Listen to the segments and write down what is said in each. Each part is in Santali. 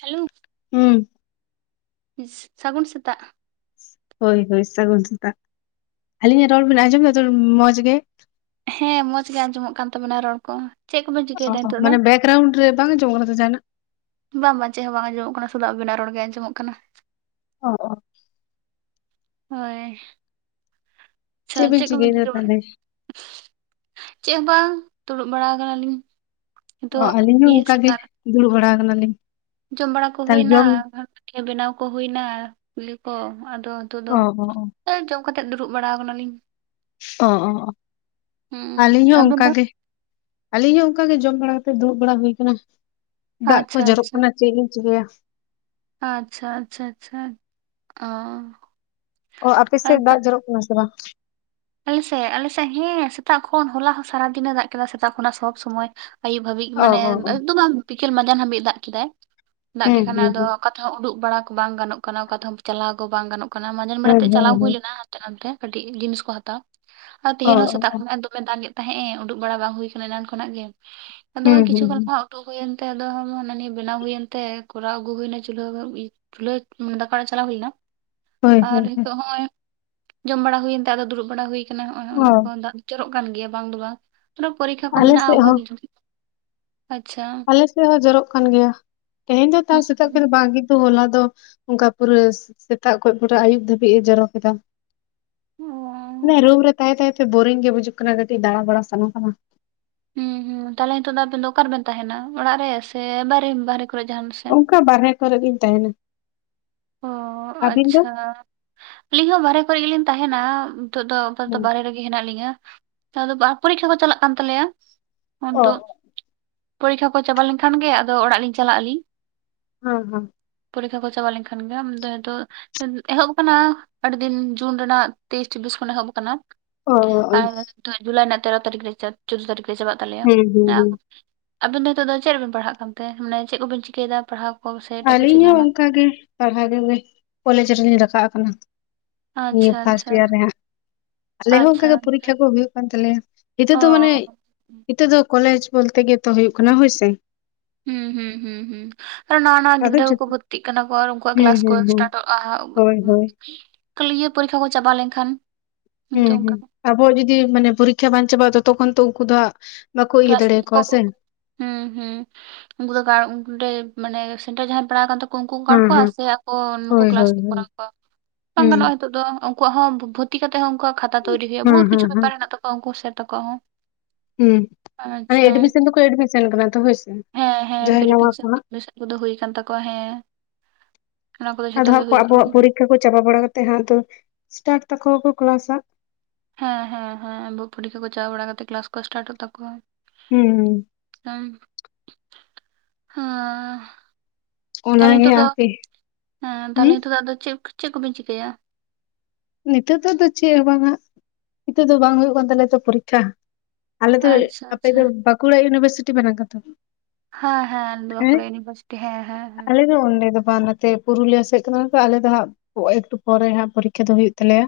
ᱦᱮᱞᱳ ᱦᱩᱸ ᱥᱟᱹᱜᱩᱱ ᱥᱮᱛᱟᱜ ᱦᱳᱭ ᱦᱳᱭ ᱥᱟᱹᱜᱩᱱ ᱥᱟᱛᱟᱜ ᱟᱹᱞᱤᱧᱟᱜ ᱨᱚᱲ ᱵᱮᱱ ᱟᱸᱡᱚᱢ ᱢᱮ ᱫᱚ ᱢᱚᱸᱡᱽ ᱜᱮ ᱦᱮᱸ ᱢᱚᱸᱡᱽ ᱜᱮ ᱟᱸᱡᱚᱢᱚᱜ ᱠᱟᱱ ᱛᱟᱵᱚᱱᱟ ᱨᱚᱲ ᱠᱚ ᱪᱮᱫ ᱠᱚᱵᱮᱱ ᱪᱤᱠᱟᱹᱭᱮᱫᱟ ᱚ ᱱᱤᱛᱚᱜ ᱫᱚ ᱢᱟᱱᱮ ᱵᱮᱭᱜᱨᱚᱣᱩᱱᱰ ᱨᱮ ᱵᱟᱝ ᱟᱸᱡᱚᱢᱚᱜ ᱠᱟᱱᱟ ᱥᱮ ᱡᱟᱦᱟᱸᱱᱟᱜ ᱵᱟᱝ ᱵᱟᱝ ᱪᱮᱫ ᱦᱚᱸ ᱵᱟᱝ ᱟᱸᱡᱚᱢᱚᱜ ᱠᱟᱱᱟ ᱥᱩᱫᱩ ᱟᱵᱤᱱᱟᱜ ᱨᱚᱲ ᱜᱮ ᱟᱸᱡᱚᱢᱚᱜ ᱠᱟᱱᱟ᱾ ᱚ ᱦᱚ ᱦᱳᱭ ᱟᱪᱪᱷᱟ ᱵᱤᱱ ᱪᱮᱫ ᱠᱚᱵᱤᱱ ᱪᱤᱠᱟᱹᱭᱮᱫᱟ ᱪᱤᱠᱟᱹ ᱛᱟᱦᱚᱞᱮ? ᱵᱟᱲᱟᱭᱮᱜᱼᱟ ᱪᱮᱫ ᱦᱚᱸ ᱵᱟᱝ ᱫᱩᱲᱩᱵ ᱵᱟᱲᱟ ᱠᱟᱱᱟ ᱞᱤᱧ ᱚ ᱟᱹᱞᱤᱧ ᱦᱚᱸ ᱚᱱᱠᱟ ᱜᱤ ᱫᱩᱲᱩᱵ ᱵᱟᱲᱟ ᱠᱟᱱᱟ ᱞᱤᱧ ᱡᱚᱢ ᱵᱟᱲᱟ ᱠᱚ ᱦᱩᱭᱱᱟ ᱜᱷᱟᱱ ᱯᱤᱴᱷᱟᱹ ᱵᱮᱱᱟᱣ ᱠᱚ ᱦᱩᱭᱱᱟ ᱠᱩᱞᱤ ᱠᱚᱢ ᱟᱫᱚ ᱱᱤᱛᱳ ᱫᱚ ᱚ ᱚ ᱱᱚᱜ-ᱚᱭ ᱡᱚᱢ ᱠᱟᱛᱮᱫ ᱫᱩᱲᱩᱵ ᱵᱟᱲᱟᱣ ᱠᱟᱱᱟ ᱞᱤᱧ ᱚ ᱚ ᱟᱹᱞᱤᱧ ᱦᱚᱸ ᱟᱵᱮᱱ ᱫᱚ ᱚᱝᱠᱟᱜ ᱜᱮ ᱟᱹᱞᱤᱧ ᱦᱚᱸ ᱚᱝᱠᱟ ᱜᱮ ᱡᱚᱢ ᱵᱟᱲᱟ ᱠᱟᱛᱮ ᱫᱩᱲᱩᱵ ᱵᱟᱲᱟ ᱦᱩᱭ ᱠᱟᱱᱟ ᱫᱟᱜ ᱠᱚ ᱟᱪᱪᱷᱟ ᱡᱚᱨᱚᱜ ᱟᱪᱪᱷᱟ ᱠᱟᱱᱟ᱾ ᱪᱮᱫ ᱞᱤᱧ ᱪᱤᱠᱟᱹᱭᱟ᱾ ᱟᱪᱪᱷᱟ ᱟᱪᱪᱷᱟ ᱟᱪᱪᱷᱟ ᱚ ᱚ ᱟᱯᱮ ᱥᱮᱫ ᱫᱟᱜ ᱡᱚᱨᱚᱜ ᱠᱟᱱᱟ ᱥᱮ ᱵᱟᱝ? ᱟᱞᱮ ᱥᱮᱫ ᱟᱞᱮ ᱥᱮᱫ ᱦᱮᱸ ᱥᱮᱛᱟᱜ ᱠᱷᱚᱱ ᱦᱚᱞᱟ ᱦᱚᱸ ᱥᱟᱨᱟ ᱫᱤᱱᱮ ᱫᱟᱜ ᱠᱮᱫᱟ ᱥᱮᱛᱟᱜ ᱠᱷᱚᱱᱟᱜ ᱥᱚᱵᱽ ᱥᱚᱢᱚᱭ ᱟᱹᱭᱩᱵ ᱦᱟᱹᱵᱤᱡ ᱚ ᱢᱟᱱᱮ ᱚ ᱚ ᱟᱹᱭᱩᱵ ᱫᱚ ᱵᱟᱝ ᱵᱤᱠᱮᱞ ᱢᱟᱡᱟᱱ ᱦᱟᱹᱵᱤᱡ ᱫᱟᱜ ᱠᱮᱫᱟᱭ ᱫᱟᱜ ᱠᱮᱜ ᱦᱩᱸ ᱠᱷᱟᱱᱮ ᱦᱩᱸ ᱟᱫᱚ ᱦᱩᱸ ᱛᱷᱮ ᱦᱚᱸ ᱩᱰᱩᱜ ᱵᱟᱲᱟ ᱠᱚ ᱵᱟᱝ ᱜᱟᱱᱚᱜ ᱠᱟᱱᱟ ᱚᱠᱟ ᱛᱮᱦᱚᱸ ᱪᱟᱞᱟᱣ ᱠᱚ ᱵᱟᱝ ᱜᱟᱱᱚᱜ ᱠᱟᱱᱟ ᱢᱟᱡᱟᱱ ᱵᱮᱲᱟ ᱦᱳᱭ ᱛᱮᱜ ᱦᱳᱭ ᱪᱟᱞᱟᱣ ᱠᱚ ᱦᱩᱭ ᱦᱳᱭ ᱞᱮᱱᱟ᱾ ᱛᱮᱱᱚᱢ ᱠᱟᱹᱴᱤᱡ ᱡᱤᱱᱤᱥ ᱠᱚ ᱦᱟᱛᱟᱣ ᱟᱨ ᱚ ᱛᱤᱦᱤᱱ ᱦᱚᱸ ᱚ ᱥᱮᱛᱟᱜ ᱚ ᱠᱷᱚᱱ ᱫᱚ ᱫᱚᱢᱮ ᱫᱟᱜ ᱮᱫ ᱛᱟᱦᱮᱸᱜ ᱮᱸ ᱩᱰᱩᱠ ᱵᱟᱲᱟ ᱵᱟᱝ ᱦᱩᱭ ᱠᱟᱱᱟ ᱮᱱᱟᱱ ᱠᱷᱚᱱᱟᱜ ᱜᱮ ᱟᱫᱚ ᱦᱩᱸ ᱠᱤᱪᱷᱩ ᱦᱩᱸ ᱜᱟᱱ ᱦᱩᱸ ᱠᱚ ᱦᱟᱸᱜ ᱩᱰᱩᱠ ᱦᱩᱭᱮᱱ ᱛᱮ ᱟᱫᱚ ᱦᱚᱸ ᱦᱟᱱᱟ ᱱᱤᱭᱟᱹ ᱵᱮᱱᱟᱣ ᱦᱩᱭᱮᱱ ᱛᱮ ᱠᱚᱨᱟᱣ ᱟᱹᱜᱩ ᱦᱩᱭᱱᱟ ᱪᱩᱞᱦᱟᱹ ᱪᱩᱞᱟᱹᱢᱟᱱᱮ ᱫᱟᱠᱟ ᱚᱲᱟᱜ ᱪᱟᱞᱟᱣ ᱦᱩᱭ ᱞᱮᱱᱟ᱾ ᱦᱳᱭ ᱟᱨ ᱦᱳᱭ ᱦᱳᱭ ᱦᱤᱛᱳᱜ ᱦᱚᱜᱼᱚᱭ ᱡᱚᱢ ᱵᱟᱲᱟ ᱦᱩᱭᱮᱱ ᱛᱮ ᱟᱫᱚ ᱫᱩᱲᱩᱵ ᱵᱟᱲᱟ ᱦᱩᱭ ᱠᱟᱱᱟ ᱦᱚᱸᱜᱼᱚᱭ ᱚ ᱚᱱᱟ ᱠᱚ ᱦᱚᱸ ᱫᱟᱜ ᱡᱚᱨᱚᱜ ᱠᱟᱱ ᱜᱮᱭᱟ ᱵᱟᱝ ᱫᱚ ᱵᱟᱝ ᱛᱤᱱᱟᱹᱜ ᱯᱚᱨᱤᱠᱠᱷᱟ ᱠᱚ ᱟᱞᱮ ᱢᱮᱱᱟᱜᱼᱟ ᱥᱮᱫ ᱚᱱᱠᱟ ᱦᱚᱸ ᱜᱮ ᱡᱷᱩᱫᱤ ᱟᱪᱪᱷᱟ᱾ ᱟᱞᱮ ᱥᱮᱫ ᱦᱚᱸ ᱡᱚᱨᱚᱜ ᱠᱟᱱ ᱜᱮᱭᱟ ᱛᱮᱦᱮᱧ ᱫᱚ ᱛᱟᱣ ᱦᱩᱸ ᱥᱮᱛᱟᱜ ᱠᱷᱚᱱ ᱦᱩᱸ ᱫᱚ ᱵᱟᱝ ᱜᱤ ᱛᱚ ᱦᱚᱞᱟ ᱫᱚ ᱚᱝᱠᱟ ᱯᱩᱨᱟᱹ ᱥᱮᱛᱟᱜ ᱠᱷᱚᱡ ᱯᱩᱨᱟᱹ ᱟᱹᱭᱩᱵ ᱫᱷᱟᱹᱵᱤᱡ ᱮ ᱡᱚᱨᱚ ᱠᱮᱫᱟ᱾ ᱚ ᱢᱟᱱᱮ ᱨᱩᱢ ᱨᱮ ᱛᱟᱦᱮ ᱛᱟᱦᱮ ᱛᱮ ᱵᱳᱨᱤᱝ ᱜᱮ ᱵᱩᱡᱩᱜ ᱠᱟᱱᱟ ᱠᱟᱹᱴᱤᱡ ᱫᱟᱬᱟ ᱵᱟᱲᱟ ᱥᱟᱱᱟ ᱠᱟᱱᱟ᱾ ᱦᱩᱸ ᱦᱩᱸ ᱛᱟᱦᱞᱮ ᱱᱤᱛᱚᱜ ᱫᱚ ᱟᱵᱮᱱ ᱫᱚ ᱚᱠᱟᱨᱮ ᱵᱮᱱ ᱛᱟᱦᱮᱱᱟ ᱚᱲᱟᱜ ᱨᱮ ᱥᱮ ᱵᱟᱨᱮᱢ ᱵᱟᱨᱦᱮ ᱠᱚᱨᱮ ᱡᱟᱦᱟᱱ ᱥᱮᱫ? ᱚᱠᱟ ᱵᱟᱨᱦᱮ ᱠᱚᱨᱮ ᱜᱤᱧ ᱛᱟᱦᱮᱱᱟ᱾ ᱚ ᱟᱹᱵᱤᱱ ᱫᱚ ᱟᱪᱪᱷᱟ ᱟᱹᱞᱤᱧ ᱦᱚᱸ ᱵᱟᱦᱨᱮ ᱠᱚᱨᱮ ᱜᱮᱞᱤᱧ ᱛᱟᱦᱮᱱᱟ᱾ ᱱᱤᱛᱚᱜ ᱫᱚ ᱟᱯᱟᱛᱚ ᱦᱮᱸ ᱵᱟᱦᱨᱮ ᱨᱮᱜᱮ ᱦᱮᱱᱟᱜ ᱞᱤᱧᱟ ᱦᱮᱸ ᱵᱟ ᱯᱚᱨᱤᱠᱷᱟ ᱠᱚ ᱪᱟᱞᱟᱜ ᱠᱟᱱ ᱛᱟᱞᱮᱭᱟ᱾ ᱚ ᱩᱱᱛᱚᱜ ᱯᱚᱨᱤᱠᱠᱷᱟ ᱠᱚ ᱪᱟᱵᱟ ᱞᱮᱱ ᱠᱷᱟᱱ ᱜᱮ ᱟᱫᱚ ᱚᱲᱟᱜ ᱞᱤᱧ ᱪᱟᱞᱟᱜ ᱟᱹᱞᱤᱧ ᱦᱩᱸ ᱦᱩᱸ ᱯᱚᱨᱤᱠᱷᱟ ᱠᱚ ᱪᱟᱵᱟ ᱞᱮᱱᱠᱷᱟᱱ ᱜᱮ ᱟᱢ ᱫᱚ ᱦᱤᱛᱚᱜ ᱮᱦᱚᱵ ᱟᱠᱟᱱᱟ ᱟᱹᱰᱤ ᱫᱤᱱ ᱡᱩᱱ ᱨᱮᱱᱟᱜ ᱛᱮᱭᱤᱥ ᱪᱩᱵᱤᱥ ᱠᱷᱚᱱ ᱮᱦᱚᱵ ᱟᱠᱟᱱᱟ᱾ ᱚ ᱚ ᱟᱨ ᱱᱤᱛᱚᱜ ᱡᱩᱞᱟᱭ ᱨᱮᱱᱟᱜ ᱛᱮᱨᱚ ᱪᱚᱣᱫᱟᱹ ᱛᱟᱹᱨᱤᱠᱷ ᱨᱮ ᱪᱟᱵᱟᱜ ᱛᱟᱞᱮᱭᱟ᱾ ᱦᱮᱸ ᱦᱮᱸ ᱦᱮᱸ ᱟᱵᱤᱱ ᱫᱚ ᱱᱤᱛᱚᱜ ᱫᱚ ᱪᱮᱫ ᱨᱮᱵᱮᱱ ᱯᱟᱲᱦᱟᱜ ᱠᱟᱱ ᱛᱮ ᱢᱟᱱᱮ ᱪᱮᱫ ᱠᱚᱵᱮᱱ ᱪᱤᱠᱟᱹᱭ ᱫᱟ ᱯᱟᱲᱦᱟᱣ ᱠᱚ ᱥᱮ ᱮᱴᱟᱜ ᱠᱤᱪᱷᱩ ᱟᱹᱞᱤᱧ ᱦᱚᱸ ᱡᱟᱦᱟᱱᱟᱜ ᱚᱱᱠᱟ ᱜᱮ ᱯᱟᱲᱦᱟᱣ ᱠᱚ ᱜᱮ ᱠᱚᱞᱮᱡᱽ ᱨᱮᱞᱤᱧ ᱨᱟᱠᱟᱵ ᱟᱠᱟᱱᱟ᱾ ᱱᱤᱭᱟᱹ ᱟᱪᱪᱷᱟ ᱯᱷᱟᱥᱴ ᱟᱪᱪᱷᱟ ᱮᱭᱟᱨ ᱨᱮᱦᱟᱸᱜ ᱟᱞᱮ ᱦᱚᱸ ᱚᱱᱠᱟ ᱟᱪᱪᱷᱟ ᱜᱮ ᱟᱪᱪᱷᱟ ᱯᱚᱨᱤᱠᱠᱷᱟ ᱠᱚ ᱦᱩᱭᱩᱜ ᱠᱟᱱ ᱛᱟᱞᱮᱭᱟ ᱦᱤᱛᱚᱜ ᱚ ᱫᱚ ᱢᱟᱱᱮ ᱦᱤᱛᱚᱜ ᱫᱚ ᱠᱚᱞᱮᱡᱽ ᱵᱚᱞ ᱛᱮ ᱜᱮ ᱛᱚ ᱦᱩᱭᱩᱜ ᱠᱟᱱᱟ ᱦᱳᱭ ᱥᱮ ᱦᱩᱸ ᱦᱩᱸ ᱦᱩᱸ ᱦᱩᱸ ᱟᱨ ᱱᱟᱣᱟ ᱱᱟᱣᱟ ᱟᱫᱚ ᱜᱤᱫᱽᱨᱟᱹ ᱠᱚ ᱠᱩ ᱡᱚᱛᱚ ᱵᱷᱩᱨᱛᱤᱜ ᱠᱟᱱᱟ ᱠᱚ ᱟᱨ ᱩᱱᱠᱩᱣᱟᱜ ᱦᱮᱸ ᱠᱞᱟᱥ ᱠᱚ ᱦᱮᱸ ᱦᱮᱸ ᱥᱴᱟᱴ ᱦᱳᱭ ᱦᱳᱭ [unintelligible] ᱤᱭᱟᱹ ᱯᱚᱨᱤᱠᱠᱷᱟ ᱠᱚ ᱪᱟᱵᱟ ᱞᱮᱱ ᱠᱷᱟᱱ ᱦᱩᱸ ᱦᱩᱸ ᱟᱵᱚᱣᱟᱜ ᱡᱚᱫᱤ ᱢᱟᱱᱮ ᱯᱚᱨᱤᱠᱠᱷᱟ ᱵᱟᱝ ᱪᱟᱵᱟᱜᱼᱟ ᱛᱚᱛᱚ ᱠᱷᱚᱱ ᱛᱚ ᱩᱱᱠᱩ ᱫᱚ ᱦᱟᱸᱜ ᱵᱟᱠᱚ ᱤᱭᱟᱹ ᱠᱞᱟᱥ ᱠᱚᱼᱼ ᱫᱟᱲᱮᱭᱟᱠᱚᱣᱟ ᱥᱮ ᱦᱩᱸ ᱦᱩᱸ ᱩᱱᱠᱩ [unintelligible] ᱫᱚ ᱚᱸᱰᱮ ᱢᱟᱱᱮ ᱥᱮᱱᱴᱟᱨ ᱡᱟᱦᱟᱸ ᱟᱭ ᱯᱟᱲᱟᱣ ᱠᱟᱱ ᱛᱟᱠᱼᱼ ᱩᱱᱠᱩ ᱠᱚ ᱜᱟᱸᱬ ᱦᱩᱸ ᱠᱚᱣᱟ ᱦᱩᱸ ᱥᱮ ᱟᱠᱚ ᱱᱩᱠᱩ ᱦᱳᱭ ᱠᱮᱞᱟᱥ ᱦᱳᱭ ᱠᱚ ᱦᱳᱭ ᱠᱚᱨᱟᱣ ᱠᱚᱣᱟ ᱠᱚ ᱵᱟᱝ ᱦᱩᱸ ᱜᱟᱱᱚᱜᱼᱟ ᱦᱤᱛᱚᱜ ᱫᱚᱼᱼ ᱩᱱᱠᱩᱣᱟᱜ ᱦᱚᱸ ᱵᱷᱩ ᱵᱷᱚᱨᱛᱤ ᱠᱟᱛᱮ ᱦᱚᱸ ᱩᱱᱠᱩᱣᱟᱜ ᱠᱷᱟᱛᱟ ᱛᱚᱭᱨᱤ ᱦᱩᱭᱩᱜᱼᱟ ᱦᱩᱸ ᱵᱩᱦᱩᱛ ᱦᱩᱸ ᱠᱤᱪᱷᱩ ᱦᱩᱸ ᱵᱮᱯᱟᱨ ᱦᱮᱱᱟᱜ ᱛᱟᱠᱚᱣᱟ ᱩᱱᱠᱩ ᱥᱮᱨ ᱛᱟᱠᱚᱣᱟᱜ ᱦᱚᱸᱼᱼ ᱦᱮᱸ ᱢᱟᱱᱮ ᱮᱰᱢᱤᱥᱚᱱ ᱫᱚᱠᱚ ᱮᱰᱢᱤᱥᱚᱱ ᱠᱟᱱᱟ ᱛᱚ ᱦᱳᱭ ᱥᱮ ᱡᱟᱸᱦᱟᱭ ᱱᱟᱣᱟ ᱠᱚ ᱦᱟᱸᱜ ᱩᱱᱠᱩ ᱫᱚ ᱦᱩᱭ ᱠᱟᱱ ᱛᱟᱠᱚᱣᱟ ᱦᱮᱸ ᱚᱱᱟ ᱠᱚᱫᱚ ᱡᱷᱚᱛᱚ ᱟᱫᱚ ᱜᱮ ᱦᱟᱸᱜ ᱠᱚ ᱦᱩᱭ ᱠᱟᱱᱟ ᱟᱵᱚᱣᱟᱜ ᱯᱚᱨᱤᱠᱷᱟ ᱠᱚ ᱪᱟᱵᱟ ᱵᱟᱲᱟ ᱠᱟᱛᱮᱫ ᱦᱟᱸᱜ ᱟᱫᱚ ᱥᱴᱟᱴ ᱛᱟᱠᱚᱣᱟ ᱠᱚ ᱠᱞᱟᱥ ᱦᱟᱸᱜ ᱦᱮᱸ ᱦᱮᱸ ᱦᱮᱸ ᱟᱵᱚ ᱯᱚᱨᱤᱠᱠᱷᱟ ᱠᱚ ᱪᱟᱵᱟ ᱵᱟᱲᱟ ᱠᱟᱛᱮᱜ ᱠᱞᱟᱥ ᱠᱚ ᱥᱴᱟᱴᱚᱜ ᱛᱟᱠᱚᱣᱟ ᱦᱩᱸ ᱦᱩᱸ ᱦᱮᱸ ᱦᱟᱸ ᱛᱟᱦᱞᱮ ᱚᱱᱟᱜᱮ ᱱᱤᱛᱳᱜ ᱫᱚ ᱦᱟᱯᱮ ᱦᱮᱸ ᱛᱟᱞᱦᱮ ᱦᱩᱸ ᱱᱤᱛᱳᱜ ᱫᱚ ᱟᱫᱚ ᱪᱮᱫ ᱪᱮᱫ ᱠᱚ ᱵᱤᱱ ᱪᱤᱠᱟᱹᱭᱟ ᱱᱤᱛᱳ ᱫᱚ ᱫᱚ ᱪᱮᱫ ᱦᱚᱸ ᱵᱟᱝᱟ ᱱᱤᱛᱚᱜ ᱫᱚ ᱵᱟᱝ ᱦᱩᱭᱩᱜ ᱠᱟᱱ ᱛᱟᱞᱮᱭᱟ ᱛᱚ ᱯᱚᱨᱤᱠᱠᱷᱟ ᱟᱞᱮ ᱫᱚ ᱟᱪᱪᱷᱟ ᱟᱯᱮ ᱟᱪᱪᱷᱟ ᱫᱚ ᱵᱟᱸᱠᱩᱲᱟ ᱤᱭᱩᱱᱤᱵᱷᱟᱨᱥᱤᱴᱤ [unintelligible] ᱦᱮᱸ ᱦᱮᱸ ᱵᱟᱸᱠᱩᱲᱟ ᱤᱭᱩᱱᱤᱵᱷᱟᱨᱥᱤᱴᱤ ᱦᱮᱸ ᱦᱮᱸ ᱦᱮᱸᱼᱼ [unintelligible] ᱚᱸᱰᱮ ᱫᱚᱼᱼ [unintelligible] ᱱᱟᱛᱮ ᱯᱩᱨᱩᱞᱤᱭᱟᱹ ᱥᱮᱫ ᱠᱟᱱᱟ ᱛᱚ ᱟᱞᱮ ᱫᱚ ᱦᱟᱸᱜ ᱮᱠᱴᱩ ᱯᱚᱨᱮ ᱦᱟᱸᱜ ᱯᱚᱨᱤᱠᱠᱷᱟ ᱫᱚ ᱦᱩᱭᱩᱜ ᱛᱟᱞᱮᱭᱟ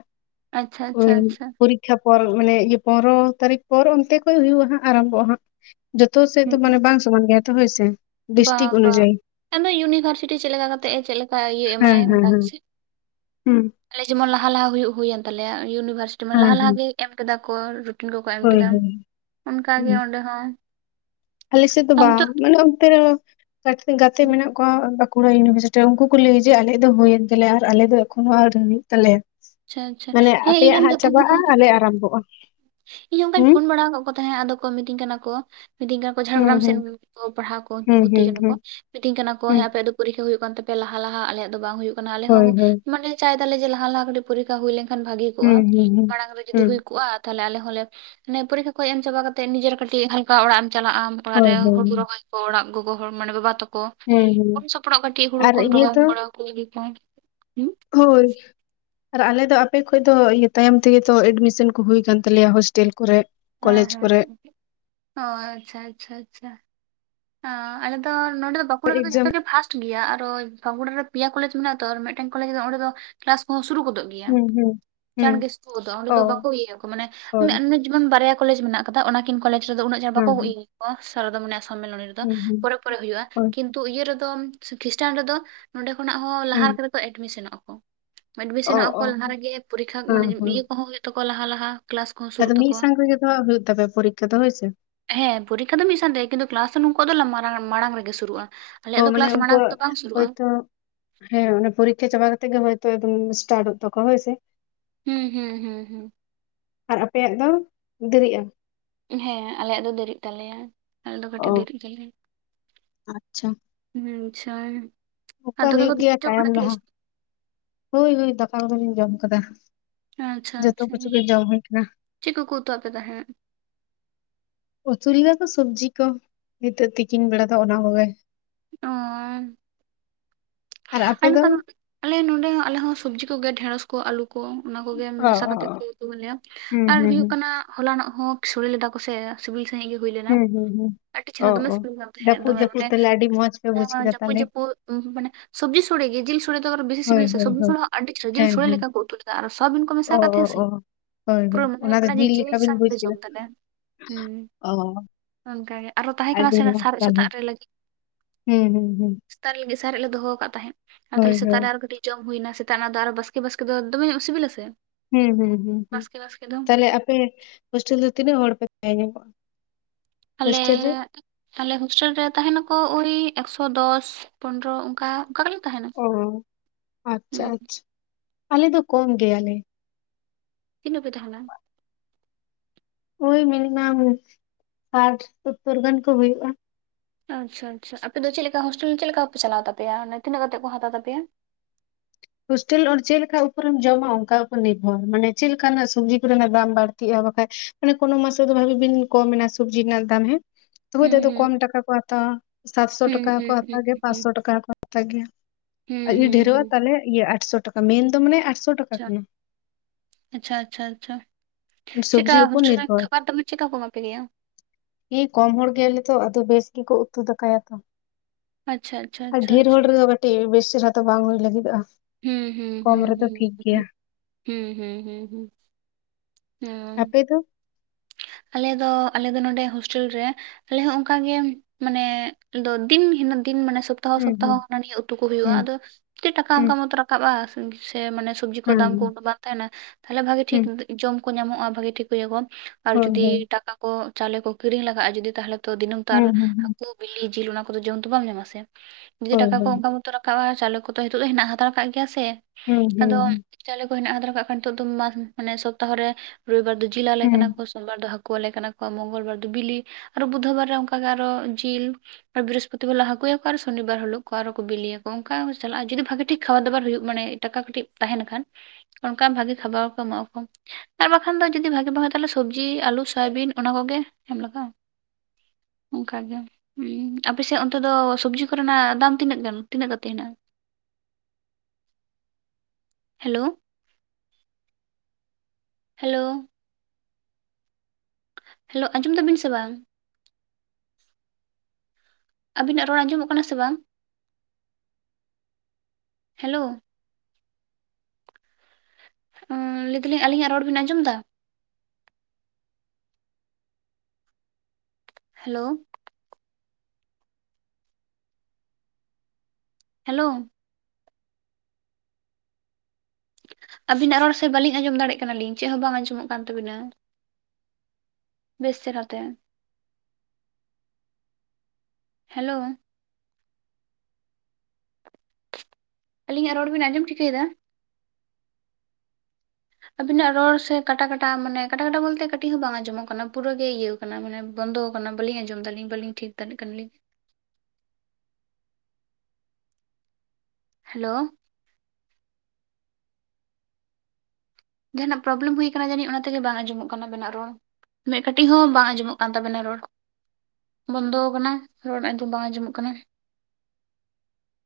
ᱟᱪᱪᱷᱟ ᱟᱪᱪᱷᱟ ᱦᱳᱭ ᱟᱪᱪᱷᱟ ᱯᱚᱨᱤᱠᱼᱼ ᱠᱠᱷᱟ ᱯᱚᱨ ᱢᱟᱱᱮ ᱤᱭᱟᱹ ᱯᱚᱱᱨᱚ ᱛᱟᱹᱨᱤᱠᱷ ᱯᱚᱨ ᱚᱱᱛᱮ ᱠᱷᱚᱡ ᱦᱩᱭᱩᱜᱼᱟ ᱦᱟᱸᱜ ᱟᱨᱟᱢᱵᱷᱚᱜᱼᱟ ᱦᱟᱸᱜ ᱡᱚᱛᱚ ᱥᱮᱫ ᱫᱚ ᱢᱟᱱᱮ ᱵᱟᱝ ᱥᱚᱢᱟᱱ ᱜᱮᱭᱟ ᱛᱚ ᱦᱳᱭᱥᱮ ᱵᱟᱝ ᱵᱟᱝ ᱟᱫᱚ ᱤᱭᱩᱱᱤᱵᱷᱟᱨᱥᱤᱴᱤ ᱪᱮᱫ ᱞᱮᱠᱟ ᱠᱟᱛᱮᱜ ᱪᱮᱫ ᱞᱮᱠᱟ ᱤᱭ ᱦᱮᱸ ᱮᱢᱟᱭ ᱦᱮᱸ ᱦᱮᱸ [unintelligible] ᱦᱩᱸ ᱟᱞᱮ ᱡᱮᱢᱚᱱ ᱞᱟᱦᱟ ᱞᱟᱦᱟ ᱦᱩᱭᱩᱜ ᱦᱩᱭᱮᱱ ᱛᱟᱞᱮᱭᱟ ᱤᱭᱩᱱᱤᱵᱷᱟᱨᱥᱤᱴᱤ ᱢᱮ ᱦᱮᱸ ᱞᱟᱦᱟ ᱞᱟᱦᱟ ᱦᱮᱸ ᱜᱮ ᱮᱢ ᱠᱮᱫᱟ ᱠᱚ ᱱᱚᱴᱤᱥ ᱠᱚ ᱮᱢ ᱦᱳᱭ ᱠᱮᱫᱟ ᱦᱳᱭ ᱚᱱᱠᱟ ᱜᱮ ᱦᱩᱸ ᱚᱸᱰᱮ ᱦᱚᱸ ᱟᱞᱮ ᱥᱮᱫ ᱫᱚ ᱟᱨ ᱵᱟᱝ ᱱᱤᱛᱚᱜ ᱢᱟᱱᱮ ᱚᱱᱛᱮ ᱨᱮ ᱜᱟᱛᱮ ᱜᱟᱛᱮ ᱢᱮᱱᱟᱜ ᱠᱚᱣᱟ ᱵᱟᱸᱠᱩᱲᱟ ᱤᱭᱩᱱᱤᱵᱷᱟᱨᱥᱤᱴᱤ ᱩᱱᱠᱩ ᱠᱚ ᱞᱟᱹᱭ ᱡᱮ ᱟᱞᱮ ᱫᱚ ᱦᱩᱭᱮᱱ ᱛᱟᱞᱮᱭᱟ ᱟᱨ ᱟᱞᱮ ᱫᱚ ᱮᱠᱷᱚᱱᱳ ᱟᱣᱨᱤ ᱦᱩᱭᱩᱜ ᱛᱟᱞᱮᱭᱟ ᱟᱪᱪᱷᱟ ᱟᱪᱪᱷᱟ ᱢᱟᱱᱮ ᱦᱮᱸ ᱤᱧ ᱟᱯᱮᱭᱟᱜ ᱨᱮᱱ ᱦᱟᱸᱜ ᱜᱟᱛᱮ ᱠᱚ ᱪᱟᱵᱟᱜᱼᱟ ᱛᱟᱦᱮᱸ ᱟᱞᱮᱭᱟᱜ ᱟᱨᱟᱢᱵᱚᱜᱼᱟ ᱤᱧ ᱦᱚᱸ ᱚᱱᱠᱟᱧ ᱯᱷᱳᱱ ᱵᱟᱲᱟ ᱟᱠᱟᱫ ᱠᱚ ᱛᱟᱦᱮᱸᱫ ᱟᱫᱚ ᱠᱚ ᱢᱤᱛᱤᱧ ᱠᱟᱱᱟ ᱠᱚ ᱢᱤᱛᱟᱹᱧ ᱠᱟᱱᱟ ᱦᱩᱸ ᱡᱷᱟᱲᱜᱨᱟᱢ ᱥᱮᱱ ᱦᱩᱸ ᱯᱟᱲᱦᱟᱣ ᱠᱚ ᱦᱩᱸ ᱵᱷᱩᱨᱛᱤ ᱦᱩᱸ ᱠᱟᱱᱟ ᱠᱚ ᱦᱩᱸ ᱢᱤᱛᱟᱹᱧ ᱠᱟᱱᱟ ᱠᱚ ᱦᱩᱸ ᱦᱮᱸ ᱟᱯᱮᱭᱟᱜ ᱫᱚ ᱼᱼ ᱯᱚᱨᱤᱠᱠᱷᱟ ᱦᱩᱭᱩᱜ ᱠᱟᱱ ᱛᱟᱯᱮᱭᱟ ᱞᱟᱦᱟ ᱞᱟᱦᱟ ᱟᱞᱮᱭᱟᱜ ᱫᱚ ᱵᱟᱝ ᱦᱩᱭᱩᱜ ᱠᱟᱱᱟ ᱟᱞᱮ ᱦᱚᱸ ᱦᱳᱭ ᱦᱳᱭ, ᱢᱟᱱᱮ ᱪᱟᱭ ᱫᱟᱞᱮ ᱡᱮ ᱞᱟᱦᱟ ᱞᱟᱦᱟ ᱠᱟᱹᱴᱤᱡ ᱯᱚᱨᱤᱠᱷᱟ ᱦᱩᱭ ᱞᱮᱱ ᱠᱷᱟᱱ ᱵᱷᱟᱹᱜᱤ ᱠᱚᱜᱼᱟ ᱦᱩᱸ ᱦᱩᱸ ᱦᱩᱸ᱾ ᱢᱟᱲᱟᱝ ᱨᱮ ᱡᱩᱫᱤ ᱦᱩᱸ᱾ ᱦᱩᱭ ᱠᱚᱜᱼᱟ ᱛᱟᱦᱚᱞᱮ ᱟᱞᱮ ᱦᱚᱸᱞᱮ ᱢᱟᱱᱮ ᱯᱚᱨᱤᱠᱠᱷᱟ ᱠᱚ ᱮᱢ ᱪᱟᱵᱟ ᱠᱟᱛᱮᱜ ᱱᱤᱡᱮᱨ ᱠᱟᱹᱴᱤᱡ ᱦᱟᱞᱠᱟ ᱚᱲᱟᱜ ᱮᱢ ᱪᱟᱞᱟᱜ ᱟᱢ ᱚᱲᱟᱜ ᱦᱳᱭ ᱨᱮ ᱦᱳᱭ, ᱦᱩᱲᱩ ᱨᱚᱦᱚᱭ ᱠᱚ ᱚᱲᱟᱜ ᱜᱚᱜᱚ ᱦᱚᱲ ᱢᱟᱱᱮ ᱵᱟᱵᱟ ᱛᱟᱠᱚ ᱦᱩᱸ ᱦᱩᱸ ᱟᱨ ᱤᱭᱟᱹ ᱫᱚ [unintelligible] ᱦᱳᱭ ᱟᱨ ᱟᱞᱮ ᱫᱚ ᱟᱯᱮ ᱠᱷᱚᱱ ᱫᱚ ᱤᱭᱟᱹ ᱛᱟᱭᱚᱢ ᱛᱮᱜᱮ ᱛᱚ ᱮᱰᱢᱤᱥᱚᱱ ᱠᱚ ᱦᱩᱭ ᱟᱠᱟᱱ ᱛᱟᱞᱮᱭᱟ ᱦᱚᱥᱴᱮᱞ ᱠᱚᱨᱮ ᱦᱮᱸ ᱠᱚᱞᱮᱡᱽ ᱠᱚᱨᱮᱜᱼᱼ ᱦᱮᱸ ᱚ ᱟᱪᱪᱷᱟ ᱟᱪᱪᱷᱟ ᱟᱪᱪᱷᱟ ᱚ ᱟᱞᱮ ᱫᱚ ᱱᱚᱰᱮ ᱫᱚ ᱵᱟᱸᱠᱩᱲᱟ ᱨᱮᱫᱚ ᱮᱠᱡᱟᱢ ᱡᱚᱛᱚ ᱜᱮ ᱯᱷᱟᱥᱴ ᱜᱮᱭᱟ ᱟᱨᱚ ᱵᱟᱸᱠᱩᱲᱟ ᱨᱮ ᱯᱮᱭᱟ ᱠᱚᱞᱮᱡᱽ ᱢᱮᱱᱟᱜ ᱛᱚ ᱟᱨ ᱢᱤᱫᱴᱮᱱ ᱠᱚᱞᱮᱡᱽ ᱨᱮ ᱚᱸᱰᱮ ᱫᱚ ᱠᱞᱟᱥ ᱠᱚᱦᱚᱸ ᱥᱩᱨᱩ ᱜᱚᱫᱚᱜ ᱜᱮᱭᱟ ᱦᱩᱸ ᱦᱩᱸ [unintelligible] ᱦᱩᱸ ᱪᱟᱸᱬ ᱜᱮ ᱥᱩᱨᱩ ᱜᱚᱫᱚᱜ ᱚᱸᱰᱮ ᱚ ᱫᱚ ᱵᱟᱠᱚ ᱤᱭᱟᱹᱭᱟ ᱟᱠᱚ ᱢᱟᱱᱮ ᱦᱳᱭ [unintelligible] ᱡᱮᱢᱚᱱ ᱵᱟᱨᱭᱟ ᱠᱚᱞᱮᱡᱽ ᱢᱮᱱᱟᱜ ᱠᱚᱣᱟ ᱫᱟ ᱚᱱᱟ ᱠᱤᱱ ᱠᱚᱞᱮᱡᱽ ᱨᱮᱫᱚ ᱩᱱᱟᱹᱜ [unintelligible] ᱦᱮᱸ ᱵᱟᱠᱚ ᱦᱮᱸ ᱤᱭᱟᱹ ᱠᱚᱣᱟ ᱥᱟᱨᱚᱫᱟ [unintelligible] ᱥᱚᱢᱢᱮᱞᱚᱱ ᱨᱮᱫᱚ ᱦᱩᱸ ᱦᱩᱸ ᱯᱚᱨᱮ ᱯᱚᱨᱮ ᱦᱩᱭᱩᱜᱼᱟ ᱦᱳᱭ ᱠᱤᱱ ᱛᱚ ᱤᱭᱟᱹ ᱨᱮᱫᱚ ᱠᱷᱤᱥᱴᱟᱱ ᱨᱮᱫᱚ ᱱᱚᱸᱰᱮ ᱠᱷᱚᱱᱟᱜ ᱦᱚᱸ ᱞᱟᱦᱟ ᱦᱩᱸ ᱠᱟᱛᱮᱫ ᱠᱚ ᱮᱰᱢᱤᱥᱚᱱᱚᱜᱼᱟᱠᱚ ᱚ ᱮᱰᱢᱤᱥᱚᱱᱚᱜ ᱟᱠᱚ ᱚ ᱞᱟᱦᱟ ᱨᱮᱜᱮ ᱯᱚᱨᱤᱠᱠᱷᱟ ᱦᱮᱸ ᱢᱟᱱᱮ ᱦᱮᱸ ᱤᱭᱟᱹ ᱠᱚᱦᱚᱸ ᱦᱩᱭᱩᱜ ᱛᱟᱠᱚᱣᱟ ᱞᱟᱦᱟ ᱞᱟᱦᱟ ᱾ ᱟᱫᱚ ᱢᱤᱫ ᱥᱟᱝᱨᱮᱜᱮ ᱫᱚ ᱦᱟᱜᱦᱩᱭᱩᱜ ᱛᱟᱯᱮᱭᱟ ᱯᱚᱨᱤᱠᱠᱷᱟ ᱫᱚ ᱦᱳᱭᱥᱮ ᱾ ᱦᱮᱸ ᱯᱚᱨᱤᱠᱠᱷᱟ ᱫᱚ ᱢᱤᱫ ᱥᱟᱣᱛᱮ ᱠᱤᱱᱛᱩ ᱠᱞᱟᱥ ᱫᱚ ᱱᱩᱠᱩᱣᱟᱜ ᱫᱚ ᱢᱟᱲᱟᱝ ᱨᱮᱜᱮᱥᱩᱨᱩᱜᱼᱟ ᱾ ᱦᱚᱸ ᱢᱟᱱᱮ ᱩᱱᱠᱩᱣᱟᱜ ᱦᱳᱭᱛᱳ ᱦᱮᱸ ᱮ ᱯᱚᱨᱤᱠᱠᱷᱟ ᱪᱟᱵᱟ ᱠᱟᱛᱮᱜ ᱜᱮ ᱦᱚᱭᱛᱳ ᱮᱠᱫᱚᱢ ᱥᱴᱟᱨᱴᱚᱜ ᱛᱟᱠᱚ ᱦᱳᱭᱥᱮ ᱾ ᱦᱩᱸ ᱦᱩᱸ ᱦᱩᱸ ᱦᱩᱸ ᱾ ᱟᱨ ᱟᱯᱮᱭᱟᱜ ᱫᱚ ᱫᱮᱨᱤᱜᱼᱟ? ᱦᱮᱸ ᱟᱞᱮᱭᱟᱜ ᱫᱚ ᱫᱮᱨᱤᱜ ᱛᱟᱞᱮᱭᱟ ᱟᱞᱮ ᱫᱚ ᱚ ᱠᱟᱹᱴᱤᱡ ᱫᱮᱨᱤᱜ ᱛᱟᱞᱮᱭᱟ ᱾ [unintelligible] ᱟᱪᱪᱷᱟ ᱚᱠᱟ ᱦᱩᱭᱩᱜ ᱜᱮᱭᱟ ᱛᱟᱭᱚᱢ ᱞᱟᱦᱟ ᱾ ᱦᱳᱭ ᱦᱳᱭ ᱫᱟᱠᱟ ᱫᱚᱞᱤᱧ ᱡᱚᱢ ᱠᱟᱫᱟ ᱟᱪᱪᱷᱟ ᱡᱚᱛᱚ ᱟᱪᱪᱷᱟ ᱠᱤᱪᱷᱩ ᱜᱮ ᱡᱚᱢ ᱦᱩᱭ ᱠᱟᱱᱟ ᱾ ᱪᱮᱫ ᱠᱚᱠᱚ ᱩᱛᱩᱣᱟᱯᱮ ᱛᱟᱦᱮᱸᱫ? ᱩᱛᱩ ᱞᱮᱫᱟ ᱠᱚ ᱥᱚᱵᱽᱡᱤ ᱠᱚ ᱱᱤᱛᱚᱜ ᱛᱤᱠᱤᱱ ᱵᱮᱲᱟ ᱫᱚ ᱚᱱᱟ ᱠᱚᱜᱮ ᱾ ᱚᱸ ᱾ ᱟᱨ ᱟᱯᱮ ᱫᱚ ᱟᱨᱠᱷᱟᱱ ᱟᱞᱮ ᱱᱚᱸᱰᱮ ᱟᱞᱮ ᱦᱚᱸ ᱥᱚᱵᱽᱡᱤ ᱠᱚᱜᱮ ᱰᱷᱮᱸᱲᱚᱥ ᱠᱚ ᱟᱞᱩ ᱠᱚ ᱠᱚ ᱚᱱᱟ ᱠᱚᱜᱮ ᱚ ᱢᱮᱥᱟ ᱚ ᱠᱟᱛᱮ ᱚ ᱠᱚ ᱩᱛᱩ ᱞᱮᱫᱟ ᱦᱩᱸ ᱟᱨ ᱦᱩᱸ ᱦᱩᱭᱩᱜ ᱦᱩᱸ ᱠᱟᱱᱟ ᱦᱚᱞᱟᱟᱱᱚᱜ ᱦᱚᱸ ᱥᱚᱲᱮ ᱞᱮᱫᱟ ᱠᱚ ᱥᱮ ᱥᱤᱵᱤᱞ ᱥᱟᱦᱤᱡ ᱦᱩᱭ ᱞᱮᱱᱟ ᱦᱩᱸ ᱦᱩᱸ ᱦᱩᱸ ᱟᱹᱰᱤ ᱚ ᱪᱮᱦᱨᱟ ᱫᱚᱢᱮ ᱚ ᱥᱤᱵᱤᱞ ᱠᱟᱱ ᱛᱟᱦᱮᱸᱫ ᱡᱟᱹᱯᱩᱫ ᱫᱚᱢᱮ ᱡᱟᱹᱯᱩᱫ ᱢᱟᱱᱮ ᱛᱟᱦᱞᱮ ᱟᱹᱰᱤ ᱢᱚᱸᱡᱽ ᱯᱮ ᱵᱩᱡ ᱠᱮᱫᱟ ᱡᱟᱹᱯᱩᱫ ᱛᱟᱦᱞᱮ ᱡᱟᱹᱯᱩᱫ ᱢᱟᱱᱮ ᱥᱚᱵᱽᱡᱤ ᱥᱚᱲᱮ ᱜᱮ ᱡᱤᱞ ᱥᱩ ᱥᱩᱲᱤ ᱫᱚ ᱵᱮᱥᱤ ᱦᱳᱭ ᱥᱤᱵᱤᱞ ᱟᱥᱮ ᱦᱳᱭ ᱥᱚᱵᱽᱡᱤ ᱦᱳᱭ ᱥᱳᱲᱮ ᱦᱚᱸ ᱟᱹᱰᱤ ᱥᱤᱵᱤᱞ ᱟ ᱡᱤᱞ ᱦᱮᱸ ᱥᱳᱲᱮ ᱦᱮᱸ ᱞᱮᱠᱟ ᱠᱚ ᱩᱛᱩ ᱞᱮᱫᱟ ᱟᱨ ᱥᱚᱣᱟᱵᱤᱱ ᱠᱚ ᱚ ᱢᱮᱥᱟ ᱠᱟᱜ ᱚ ᱛᱟᱦᱮᱸᱜ ᱟᱥᱮ ᱚ ᱾ ᱦᱳᱭ ᱦᱳᱭ ᱯᱩᱨᱟᱹ ᱢᱚᱱᱮ ᱚᱱᱟ ᱦᱩᱭᱩᱜ ᱫᱚ ᱠᱟᱱᱟ ᱡᱮ ᱡᱤᱞ ᱡᱮᱞ ᱞᱮᱠᱟ ᱵᱤᱱ ᱥᱟᱣ ᱵᱩᱡ ᱛᱮ ᱡᱚᱢ ᱠᱮᱫᱟ ᱫᱟᱞᱮ ᱾ ᱦᱩᱸ ᱚ ᱚᱱᱠᱟᱜᱮ ᱟᱨᱚ ᱛᱟᱦᱮᱸ ᱠᱟᱱᱟ ᱟᱹᱰᱤ ᱢᱚᱸᱡᱽ ᱥᱟᱨᱮᱡ ᱛᱟᱦᱞᱮ ᱥᱮᱛᱟᱜ ᱨᱮ ᱟᱞᱮ ᱞᱟᱹᱜᱤᱫ ᱾ ᱦᱩᱸ ᱦᱩᱸ ᱦᱩᱸ ᱾ ᱥᱮᱛᱟᱜ ᱞᱟᱹᱜᱤᱫ ᱥᱟᱨᱮᱡ ᱞᱮ ᱫᱚᱦᱚ ᱟᱠᱟᱫ ᱛᱟᱦᱮᱸᱫ ᱟᱨ ᱛᱟᱦᱚᱞᱮ ᱥᱮᱛᱟᱜ ᱦᱳᱭ ᱨᱮ ᱟᱨ ᱠᱟᱹᱴᱤᱡ ᱡᱚᱢ ᱦᱩᱭᱱᱟ ᱥᱮᱛᱟᱜ ᱚᱱᱟ ᱫᱚ ᱟᱨᱚ ᱵᱟᱥᱠᱮ ᱵᱟᱥᱠᱮ ᱫᱚᱢᱮ ᱥᱤᱵᱤᱞᱟ ᱥᱮ ᱾ ᱦᱩᱸ ᱦᱩᱸ ᱦᱩᱸ ᱦᱩᱸ ᱛᱟᱦᱞᱮ ᱟᱯᱮ ᱦᱳᱥᱴᱮᱞ ᱨᱮ ᱛᱤᱱᱟᱹᱜ ᱦᱚᱲ ᱯᱮ ᱛᱟᱦᱮᱸ ᱧᱟᱢᱚᱜᱼᱟ ᱾ ᱟᱞᱮ ᱟᱞᱮ ᱦᱚᱥᱴᱮᱞ ᱨᱮ ᱛᱟᱦᱮᱱᱟᱠᱚ ᱳᱭ ᱮᱠᱥᱚ ᱫᱚᱥ ᱯᱚᱱᱨᱚ ᱚᱱᱠᱟ᱾ ᱚᱱᱠᱟ ᱜᱮᱞᱮ ᱛᱟᱦᱮᱱᱟ ᱾ ᱚ ᱟᱪᱪᱷᱟ ᱟᱪᱪᱷᱟ ᱟᱞᱮ ᱫᱚ ᱠᱚᱢ ᱜᱮᱭᱟᱞᱮ ᱾ ᱛᱤᱱᱟᱹᱜ ᱯᱮ ᱛᱟᱦᱮᱱᱟ? ᱳᱭ ᱢᱤᱱᱤᱢᱟᱢ ᱥᱟᱴ ᱥᱳᱛᱛᱚᱨ ᱜᱟᱱ ᱠᱚ ᱦᱩᱭᱩᱜᱼᱟ ᱾ ᱟᱪᱪᱷᱟ ᱟᱪᱷᱟ ᱟᱯᱮ ᱫᱚ ᱪᱮᱫ ᱞᱮᱠᱟ ᱦᱚᱥᱴᱮᱞ ᱪᱮᱫ ᱞᱮᱠᱟ ᱯᱮ ᱪᱟᱞᱟᱣ ᱛᱟᱯᱮᱭᱟ ᱛᱤᱱᱟᱹᱜ ᱠᱟᱛᱮᱫ ᱠᱚ ᱦᱟᱛᱟᱣ ᱛᱟᱯᱮᱭᱟ? ᱦᱳᱥᱴᱮᱞ ᱟᱨ ᱪᱮᱫ ᱞᱮᱠᱟ ᱩᱯᱚᱨᱮᱢ ᱡᱚᱢᱟ ᱚᱱᱠᱟ ᱩᱯᱚᱨ ᱱᱤᱨᱵᱷᱚᱨ ᱢᱟᱱᱮ ᱪᱮᱫ ᱞᱮᱠᱟᱱᱟᱜ ᱥᱚᱵᱽᱡᱤ ᱠᱚᱨᱮᱱᱟᱜ ᱫᱟᱢ ᱵᱟᱲ ᱵᱟᱲᱛᱤ ᱵᱟᱠᱷᱟᱡ ᱢᱟᱱᱮ ᱠᱚᱱᱳ ᱢᱟᱥ ᱨᱮ ᱫᱚ ᱵᱷᱟᱜᱮ ᱵᱤᱱ ᱠᱚᱢᱱᱟ ᱥᱚᱵᱽᱡᱤ ᱨᱮᱱᱟᱜ ᱫᱟᱢ ᱦᱮᱸ ᱦᱩᱭ ᱦᱩᱸ ᱟᱫᱫᱚ ᱦᱩᱸ ᱠᱚᱢ ᱴᱟᱠᱟ ᱠᱚ ᱦᱟᱛᱟᱣᱟ ᱥᱟᱛᱥᱚ ᱦᱩᱸ ᱴᱟᱠᱟ ᱠᱚ ᱦᱩᱸ ᱦᱟᱛᱟᱣ ᱜᱮᱭᱟ ᱦᱩᱸ ᱦᱩᱸ ᱯᱟᱸᱥᱥᱚ ᱴᱟᱠᱟ ᱠᱚ ᱦᱟᱛᱟᱣ ᱜᱮᱭᱟ ᱾ ᱟᱨ ᱦᱩᱸ ᱤᱧ ᱦᱩᱸ ᱰᱷᱮᱨᱚᱜᱼᱟ ᱦᱩᱸ ᱛᱟᱦᱚᱞᱮ ᱤᱭᱟᱹ ᱟᱴᱥᱚ ᱴᱟᱠᱟ ᱢᱮᱱᱫᱚ ᱢᱟᱱᱮ ᱟᱴᱥᱚ ᱴᱟᱠᱟ ᱟᱪᱪᱷᱟ ᱠᱟᱱᱟ ᱟᱪᱪᱷᱟ ᱟᱪᱪᱷᱟ ᱟᱪᱪᱷᱟ ᱾ ᱪᱮᱫᱠᱟ ᱥᱚᱵᱽᱡᱤ ᱩᱯᱚᱨ ᱦᱳᱥᱴᱮᱞ ᱨᱮ ᱱᱤᱨᱵᱷᱚᱨ ᱠᱷᱟᱵᱟᱨ ᱫᱟᱵᱟᱨ ᱫᱚ ᱪᱮᱫᱠᱟ ᱠᱚ ᱮᱢᱟ ᱯᱮ ᱜᱮᱭᱟ? ᱦᱮ ᱠᱚᱢ ᱦᱚᱲ ᱜᱮᱭᱟᱞᱮ ᱛᱚ ᱟᱫᱚ ᱵᱮᱥ ᱜᱮᱠᱚ ᱩᱛᱩ ᱫᱟᱠᱟᱭᱟᱛᱚ ᱟᱪᱪᱷᱟ ᱟᱪᱪᱷᱟ ᱾ ᱟᱨ ᱟᱪᱪᱷᱟ ᱰᱷᱮᱨ ᱦᱚᱲ ᱟᱪᱪᱷᱟ ᱨᱮᱫᱚ ᱠᱟᱹᱴᱤᱡ ᱵᱮᱥ ᱪᱮᱨᱦᱟ ᱛᱚ ᱵᱟᱝ ᱦᱩᱭ ᱞᱟᱹᱜᱤᱫᱚᱜᱼᱟ ᱾ ᱦᱩᱸ ᱦᱩᱸ ᱦᱩᱸ ᱦᱩᱸ ᱦᱩᱸ ᱦᱩᱸ ᱦᱩᱸ ᱦᱩᱸ ᱾ ᱦᱩᱸ ᱾ ᱟᱯᱮ ᱫᱚ? ᱟᱞᱮ ᱫᱚ ᱟᱞᱮ ᱫᱚ ᱱᱚᱰᱮ ᱦᱳᱥᱴᱮᱞ ᱨᱮ ᱟᱞᱮ ᱦᱚᱸ ᱚᱱᱠᱟᱜᱮ ᱢᱟᱱᱮ ᱫᱚ ᱫᱤᱱ ᱦᱮᱱᱟ ᱫᱤᱱ ᱢᱟᱱᱮ ᱥᱟᱯ ᱛᱟᱣ ᱥᱚᱯᱛᱟᱦᱚ ᱦᱩᱸ ᱥᱚᱯᱛᱟᱦᱚ ᱦᱩᱸ ᱦᱟᱱᱟ ᱱᱤᱭᱟᱹ ᱩᱛᱩ ᱠᱚ ᱦᱩᱭᱩᱜᱼᱟ ᱦᱩᱸ ᱟᱫᱚ ᱪᱮᱫ ᱴᱟᱠᱟ ᱚᱱᱠᱟ ᱦᱩᱸ ᱢᱚᱛᱚ ᱨᱟᱠᱟᱵᱟ ᱥᱮ ᱢᱟᱱᱮ ᱥᱚᱵᱡᱤ ᱠᱚ ᱦᱩᱸ ᱫᱟᱢ ᱠᱚ ᱩᱱᱟᱹᱜ ᱵᱟᱝ ᱛᱟᱦᱮᱸᱱᱟ ᱛᱟᱦᱞᱮ ᱵᱷᱟᱜᱤ ᱦᱩᱸ ᱴᱷᱤᱠ ᱦᱩᱸ ᱡᱚᱢ ᱠᱚ ᱧᱟᱢᱚᱜᱼᱟ ᱵᱷᱟᱜᱤ ᱴᱷᱤᱠ ᱦᱩᱭᱩᱜ ᱡᱚᱠᱷᱚᱱ ᱟᱨ ᱦᱳᱭ ᱡᱩᱫᱤ ᱦᱳᱭ ᱴᱟᱠᱟ ᱠᱚ ᱪᱟᱣᱞᱮ ᱠᱚ ᱠᱤᱨᱤᱧ ᱞᱟᱜᱟᱜᱼᱟ ᱡᱩᱫᱤ ᱛᱟᱦᱚᱞᱮ ᱛᱚ ᱫᱤᱱᱟᱹᱢ ᱛᱟᱨ ᱦᱩᱸ ᱟᱨ ᱦᱩᱸ ᱦᱩᱸ ᱦᱟᱠᱩ ᱵᱤᱞᱤ ᱡᱤᱞ ᱚᱱᱟ ᱠᱚᱫᱚ ᱡᱚᱢᱛᱚ ᱵᱟᱢ ᱧᱟᱢᱟ ᱥᱮ ᱡᱩᱫᱤ ᱦᱳᱭ ᱴᱟᱠᱟ ᱠᱚ ᱦᱳᱭ ᱚᱝᱠᱟ ᱩᱛᱩ ᱨᱟᱠᱟᱵᱼᱟ ᱪᱟᱣᱞᱮ ᱠᱚᱫᱚ ᱱᱤᱛᱚᱜ ᱫᱚ ᱦᱮᱸᱱᱟᱜ ᱦᱟᱛᱟᱲ ᱠᱟᱜ ᱜᱮᱭᱟ ᱥᱮ ᱦᱩᱸ ᱦᱩᱸ ᱟᱫᱚ ᱦᱩᱸ ᱪᱟᱣᱞᱮ ᱠᱚ ᱦᱮᱸᱱᱟᱜ ᱦᱟᱛᱟᱲ ᱠᱟᱜ ᱠᱷᱟᱱ ᱱᱤᱛᱚᱜ ᱫᱚ ᱢᱟ ᱢᱟᱱᱮ ᱥᱚᱯᱛᱟᱦᱚ ᱨᱮ ᱨᱚᱵᱤᱵᱟᱨ ᱫᱚ ᱡᱤᱞ ᱟᱞᱮ ᱦᱩᱸ ᱠᱟᱱᱟ ᱠᱚ ᱥᱳᱢᱵᱟᱨ ᱫᱚ ᱦᱟᱹᱠᱩ ᱟᱞᱮ ᱠᱟᱱᱟ ᱠᱚ ᱢᱚᱝᱜᱚᱞ ᱵᱟᱨ ᱫᱚ ᱵᱤᱞᱤ ᱟᱨᱚ ᱵᱩᱫᱷᱚ ᱵᱟᱨ ᱨᱮ ᱚᱱᱠᱟᱜᱮ ᱟᱨᱚ ᱡᱤᱞ ᱟᱨ ᱵᱤᱨᱚᱥᱯᱚᱛᱤ ᱵᱟᱨ ᱦᱟᱹᱠᱩᱭᱟᱠᱚ ᱟᱨ ᱥᱚᱱᱤᱵᱟᱨ ᱦᱤᱞᱳᱜ ᱟᱨᱚ ᱠᱚ ᱵᱤᱞᱤᱭᱟᱠᱚ, ᱚᱱᱠᱟ ᱜᱮ ᱪᱟᱞᱟᱜᱼᱟ ᱡᱩᱫᱤ ᱵᱷᱟᱜᱤ ᱴᱷᱤᱠ ᱠᱷᱟᱵᱟᱨ ᱫᱟᱵᱟᱨ ᱦᱩᱭᱩᱜ ᱢᱟᱱᱮ ᱴᱟᱠᱟ ᱠᱟᱹᱴᱤᱡ ᱛᱟᱦᱮᱸᱱ ᱠᱷᱟᱱ ᱚᱱᱠᱟ ᱵᱷᱟᱜᱤ ᱠᱷᱟᱵᱟᱨ ᱠᱚ ᱮᱢᱟᱜ ᱟᱠᱚ ᱟᱨ ᱵᱟᱠᱷᱟᱱ ᱫᱚ ᱡᱩᱫᱤ ᱵᱷᱟᱜᱤ ᱵᱟᱝ ᱛᱟᱦᱚᱞᱮ ᱥᱚᱵᱽᱡᱤ ᱟᱹᱞᱩ ᱥᱚᱭᱟᱵᱤᱱ ᱚᱱᱟ ᱠᱚᱜᱮ ᱮᱢ ᱞᱟᱜᱼᱟ ᱚᱝᱠᱟ ᱜᱮ᱾ ᱦᱩᱸ ᱟᱯᱮᱥᱮᱫ ᱚᱱᱛᱮ ᱫᱚ ᱥᱚᱵᱽᱡᱤ ᱠᱚᱨᱮᱱᱟᱜ ᱫᱟᱢ ᱛᱤᱱᱟᱹᱜ ᱜᱟᱱ ᱛᱤᱱᱟᱹᱜ ᱠᱟᱛᱮ ᱦᱮᱸᱱᱟᱜᱼᱟ? ᱦᱮᱞᱳ᱾ ᱦᱮᱞᱳ᱾ ᱦᱮᱞᱳ ᱟᱸᱡᱚᱢ ᱫᱟᱵᱤᱱ ᱥᱮ ᱵᱟᱝ? ᱟᱵᱤᱱᱟᱜ ᱨᱚᱲ ᱟᱸᱡᱚᱢᱚᱜ ᱠᱟᱱᱟ ᱥᱮ ᱵᱟᱝ? ᱦᱮᱞᱳ᱾ ᱩᱸ ᱞᱟᱹᱭ ᱫᱟᱞᱤᱧ ᱟᱹᱞᱤᱧᱟᱜ ᱨᱚᱲ ᱵᱤᱱ ᱟᱸᱡᱚᱢ ᱫᱟ? ᱦᱮᱞᱳ᱾ ᱦᱮᱞᱳ᱾ ᱟᱹᱵᱤᱱᱟᱜ ᱨᱚᱲ ᱥᱮ ᱵᱟᱹᱞᱤᱧ ᱟᱸᱡᱚᱢ ᱫᱟᱲᱮᱜ ᱠᱟᱱᱟᱞᱤᱧ, ᱪᱮᱫ ᱦᱚᱸ ᱵᱟᱝ ᱟᱸᱡᱚᱢᱚᱜ ᱠᱟᱱ ᱛᱟᱹᱵᱤᱱᱟ᱾ ᱵᱮᱥ ᱪᱮᱦᱨᱟᱛᱮ᱾ ᱦᱮᱞᱳ᱾ ᱟᱹᱞᱤᱧᱟᱜ ᱨᱚᱲ ᱵᱤᱱ ᱟᱸᱡᱚᱢᱴᱷᱤᱠᱟᱹᱭᱫᱟ? ᱟᱵᱤᱱᱟᱜ ᱨᱚᱲ ᱥᱮ ᱠᱟᱴᱟ ᱠᱟᱴᱟ ᱢᱟᱱᱮ ᱠᱟᱴᱟ ᱠᱟᱴᱟ ᱵᱚᱞᱛᱮ ᱠᱟᱹᱴᱤᱡ ᱦᱚᱸ ᱵᱟᱝ ᱟᱸᱡᱚᱢᱚᱜ ᱠᱟᱱᱟ ᱯᱩᱨᱟᱹᱜ ᱜᱮ ᱤᱭᱟᱸ ᱠᱟᱱᱟ ᱢᱟᱱᱮ ᱵᱚᱱᱫᱚ ᱠᱟᱱᱟ, ᱵᱟᱹᱞᱤᱧ ᱟᱸᱡᱚᱢ ᱫᱟᱞᱤᱧ ᱵᱟᱹᱞᱤᱧ ᱴᱷᱤᱠ ᱫᱟᱲᱮᱭᱟᱜ ᱠᱟᱱᱟᱞᱤᱧ᱾ ᱦᱮᱞᱳ᱾ ᱡᱟᱦᱟᱸᱱᱟᱜ ᱯᱨᱚᱵᱞᱮᱢ ᱦᱩᱭ ᱠᱟᱱᱟ ᱡᱟᱹᱱᱤᱡ ᱚᱱᱟ ᱛᱮᱜᱮ ᱵᱟᱝ ᱟᱸᱡᱚᱢᱚᱜ ᱠᱟᱱᱟ ᱟᱵᱤᱱᱟᱜ ᱨᱚᱲ᱾ ᱢᱤᱫ ᱠᱟᱹᱴᱤᱡ ᱦᱚᱸ ᱵᱟᱝ ᱟᱸᱡᱚᱢᱚᱜ ᱠᱟᱱ ᱛᱟᱵᱮᱱᱟ ᱨᱚᱲ᱾ ᱵᱚᱱᱫᱚ ᱠᱟᱱᱟ, ᱨᱚᱲ ᱟᱡᱚᱢ ᱫᱚ ᱵᱟᱝ ᱟᱸᱡᱚᱢᱚᱜ ᱠᱟᱱᱟ᱾ [inaudible]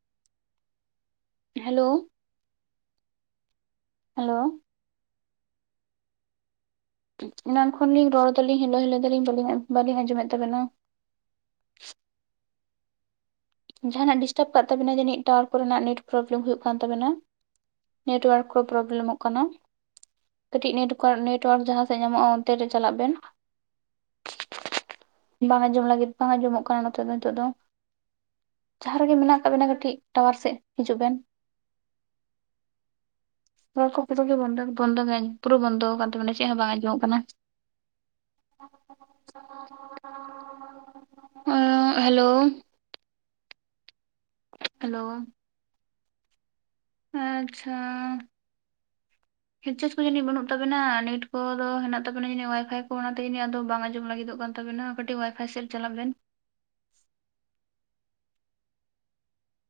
ᱦᱮᱞᱳ᱾ ᱦᱮᱞᱳ᱾ ᱮᱱᱟᱱ ᱠᱷᱚᱱ ᱞᱤᱧ ᱨᱚᱲ ᱫᱟᱞᱤᱧ ᱦᱤᱞᱳ ᱦᱤᱞᱳ ᱫᱟᱞᱤᱧ ᱵᱟᱞᱤᱧ ᱟᱸᱡᱚᱢᱮᱫ ᱛᱟᱵᱮᱱᱟ᱾ ᱡᱟᱦᱟᱸᱱᱟᱜ ᱰᱤᱥᱴᱟᱵᱽ ᱠᱟᱜ ᱛᱟᱵᱮᱱᱟᱭ ᱡᱟᱹᱱᱤᱡ ᱴᱟᱣᱟᱨ ᱠᱚᱨᱮᱱᱟᱜ ᱱᱮᱴ ᱯᱨᱚᱵᱞᱮᱢ ᱦᱩᱭᱩᱜ ᱠᱟᱱ ᱛᱟᱵᱮᱱᱟ᱾ ᱱᱮᱴᱚᱣᱟᱨᱠ ᱠᱚ ᱯᱨᱚᱵᱞᱮᱢᱚᱜ ᱠᱟᱱᱟ᱾ ᱠᱟᱹᱴᱤᱡ ᱱᱮᱴ ᱠᱚ ᱱᱮᱴᱳᱣᱟᱨᱠ ᱡᱟᱦᱟᱸᱥᱮᱫ ᱧᱟᱢᱚᱜᱼᱟ ᱚᱱᱛᱮ ᱨᱮ ᱪᱟᱞᱟᱜ ᱵᱮᱱ᱾ ᱵᱟᱝ ᱟᱸᱡᱚᱢ ᱞᱟᱹᱜᱤᱫ ᱵᱟᱝ ᱟᱸᱡᱚᱢᱚᱜ ᱠᱟᱱᱟ ᱱᱚᱛᱮ ᱫᱚ ᱱᱤᱛᱳᱜ ᱫᱚ᱾ ᱡᱟᱦᱟᱸ ᱨᱮᱜᱮ ᱢᱮᱱᱟᱜ ᱠᱟᱜ ᱵᱮᱱᱟ ᱠᱟᱹᱴᱤᱡ ᱴᱟᱣᱟᱨ ᱥᱮᱜ ᱦᱤᱡᱩᱜ ᱵᱮᱱ᱾ [inaudible] ᱨᱚᱲ ᱠᱚ ᱯᱩᱨᱟᱹ ᱜᱮ ᱵᱚᱱᱫᱚ ᱜᱮ ᱯᱩᱨᱟᱹ ᱵᱚᱱᱫᱚ ᱠᱟᱱ ᱛᱟᱵᱤᱱᱟ ᱪᱮᱫ ᱦᱚᱸ ᱵᱟᱝ ᱟᱸᱡᱚᱢᱚᱜ ᱠᱟᱱᱟ᱾ [inaudible] ᱚᱸᱜ ᱦᱮᱞᱳ᱾ ᱦᱮᱞᱳ᱾ ᱟᱪᱪᱷᱟ᱾ [unintelligible] [inaudible] ᱠᱚ ᱡᱟᱹᱱᱤᱡ ᱵᱟᱹᱱᱩᱜ ᱛᱟᱵᱮᱱᱟ ᱱᱮᱴ ᱠᱚᱫᱚ ᱦᱮᱱᱟᱜ ᱛᱟᱵᱮᱱᱟ ᱡᱟᱹᱱᱤᱡ ᱚᱣᱟᱭᱯᱷᱟᱭ ᱠᱚ ᱚᱱᱟᱛᱮ ᱡᱟᱹᱱᱤᱡ ᱟᱫᱚ ᱵᱟᱝ ᱟᱸᱡᱚᱢ ᱞᱟᱹᱜᱤᱫᱚᱜ ᱠᱟᱱ ᱛᱵᱮᱱᱟ ᱠᱟᱹᱴᱤᱡ ᱚᱣᱟᱭᱯᱷᱟᱭ ᱥᱮᱜ ᱪᱟᱞᱟᱜ ᱵᱮᱱ ᱾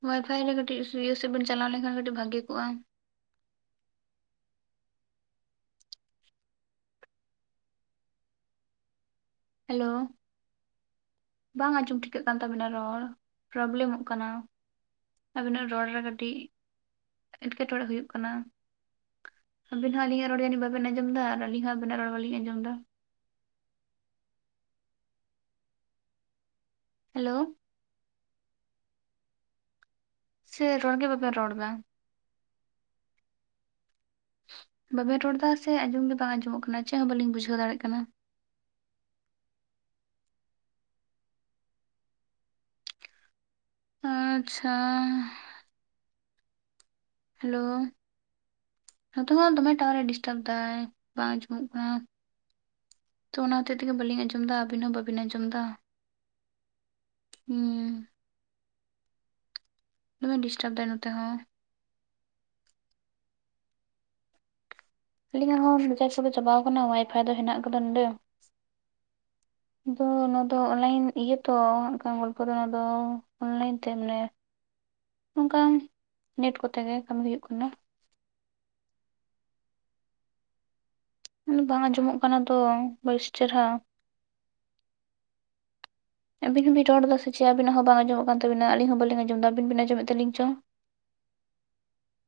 ᱚᱣᱟᱭᱯᱷᱟᱭ ᱨᱮ ᱠᱟᱹᱴᱤᱡ ᱤᱭᱟᱹ ᱥᱮᱫ ᱵᱮᱱ ᱪᱟᱞᱟᱣ ᱞᱮᱱᱠᱷᱟᱱ ᱠᱟᱹᱴᱤᱡ ᱵᱷᱟᱜᱤ ᱠᱚᱜᱼᱟ ᱾ ᱦᱮᱞᱳ ᱾ ᱵᱟᱝ ᱟᱸᱡᱚᱢ ᱴᱷᱤᱠᱟᱹᱜ ᱠᱟᱱ ᱛᱟᱵᱤᱱᱟ ᱨᱚᱲ ᱯᱨᱚᱵᱞᱮᱢᱚᱜ ᱠᱟᱱᱟ ᱾ ᱟᱵᱤᱱᱟᱜ ᱨᱚᱲ ᱨᱮ ᱠᱟᱹᱴᱤᱡ ᱮᱸᱴᱠᱮᱴᱚᱲᱮ ᱦᱩᱭᱩᱜ ᱠᱟᱱᱟ ᱾ ᱟᱵᱤᱱ ᱦᱚᱸ ᱟᱹᱞᱤᱧᱟᱜ ᱨᱚᱲ ᱡᱟᱹᱱᱤᱡ ᱵᱟᱵᱮᱱ ᱟᱸᱡᱚᱢᱫᱟ ᱟᱨ ᱟᱹᱞᱤᱧ ᱦᱚᱸ ᱟᱵᱤᱱᱟᱜ ᱨᱚᱲ ᱵᱟᱞᱤᱧ ᱟᱸᱡᱚᱢᱫᱟ ᱾ ᱦᱮᱞᱳ ᱾ ᱥᱮ ᱨᱚᱱ ᱜᱮ ᱵᱟᱵᱮᱱ ᱨᱚᱲ ᱫᱟ? ᱵᱟᱵᱮᱱ ᱨᱚᱲ ᱫᱟ ᱥᱮ ᱟᱸᱡᱚᱢ ᱜᱮ ᱵᱟᱝ ᱟᱸᱡᱚᱢᱚᱜ ᱠᱟᱱᱟ ᱪᱮᱫ ᱦᱚᱸ ᱵᱟᱹᱞᱤᱧ ᱵᱩᱡᱷᱟᱹᱣ ᱫᱟᱲᱮᱭᱟᱜ ᱠᱟᱱᱟ ᱾ ᱟᱪ-ᱪᱷᱟ ᱾ ᱦᱮᱞᱳ ᱾ ᱱᱚᱛᱮ ᱦᱚᱸ ᱫᱚᱢᱮ ᱴᱟᱣᱟᱨᱮ ᱰᱤᱥᱴᱟᱵᱽ ᱫᱟᱭ ᱵᱟᱝ ᱟᱸᱡᱚᱢᱚᱜ ᱠᱟᱱᱟ ᱾ ᱛᱚ ᱚᱱᱟ ᱦᱚᱛᱮᱡ ᱛᱮᱜᱮ ᱵᱟᱹᱞᱤᱧ ᱟᱸᱡᱚᱢ ᱫᱟ ᱟᱹᱵᱤᱱ ᱦᱚᱸ ᱵᱟᱵᱤᱱ ᱟᱸᱡᱚᱢ ᱫᱟ ᱾ ᱦᱩᱸᱻ ᱫᱚᱢᱮ ᱰᱤᱥᱴᱟᱵ ᱫᱟᱭ ᱱᱚᱛᱮ ᱦᱚᱸ ᱾ ᱟᱹᱞᱤᱧᱟᱜ ᱦᱚᱸ ᱨᱤᱪᱟᱨᱡ ᱠᱚᱫᱚ ᱪᱟᱵᱟᱣ ᱠᱟᱱᱟ ᱚᱣᱟᱭᱯᱷᱟᱭ ᱫᱚ ᱦᱮᱱᱟᱜ ᱠᱟᱫᱟ ᱱᱚᱰᱮ ᱾ [unintelligible] ᱟᱫᱚ ᱱᱚᱣᱟ ᱫᱚ ᱚᱱᱞᱟᱭᱤᱱ ᱤᱭᱟᱹ ᱛᱚ ᱦᱟᱸᱜᱠᱷᱟᱱ ᱜᱚᱞᱯᱚ ᱫᱚ ᱱᱚᱣᱟ ᱫᱚ ᱚᱱᱞᱟᱭᱤᱱ ᱛᱮ ᱢᱟᱱᱮ [unintelligible] ᱚᱱᱠᱟ ᱱᱮᱴ ᱠᱚᱛᱮ ᱜᱮ ᱠᱟᱹᱢᱤ ᱦᱩᱭᱩᱜ ᱠᱟᱱᱟ ᱾ ᱵᱟᱝ ᱟᱸᱡᱚᱢᱚᱜ ᱠᱟᱱᱟ ᱛᱚ ᱵᱮᱥ ᱪᱮᱦᱨᱟ ᱾ [unintelligible] ᱟᱵᱤᱱ ᱦᱚᱸᱵᱤᱱ ᱨᱚᱲ ᱫᱟ ᱥᱮ ᱪᱮᱫ ᱟᱵᱤᱱᱟᱜ ᱦᱚᱸ ᱵᱟᱝ ᱟᱸᱡᱚᱢᱚᱜ ᱠᱟᱱ ᱛᱟᱹᱵᱤᱱᱟ ᱟᱹᱞᱤᱧ ᱦᱚᱸ ᱵᱟᱞᱤᱧ ᱟᱸᱡᱚᱢᱫᱟ ᱟᱵᱤᱱ ᱵᱤᱱ ᱟᱸᱡᱚᱢᱮᱜ ᱛᱟᱞᱤᱧ ᱪᱚ ᱾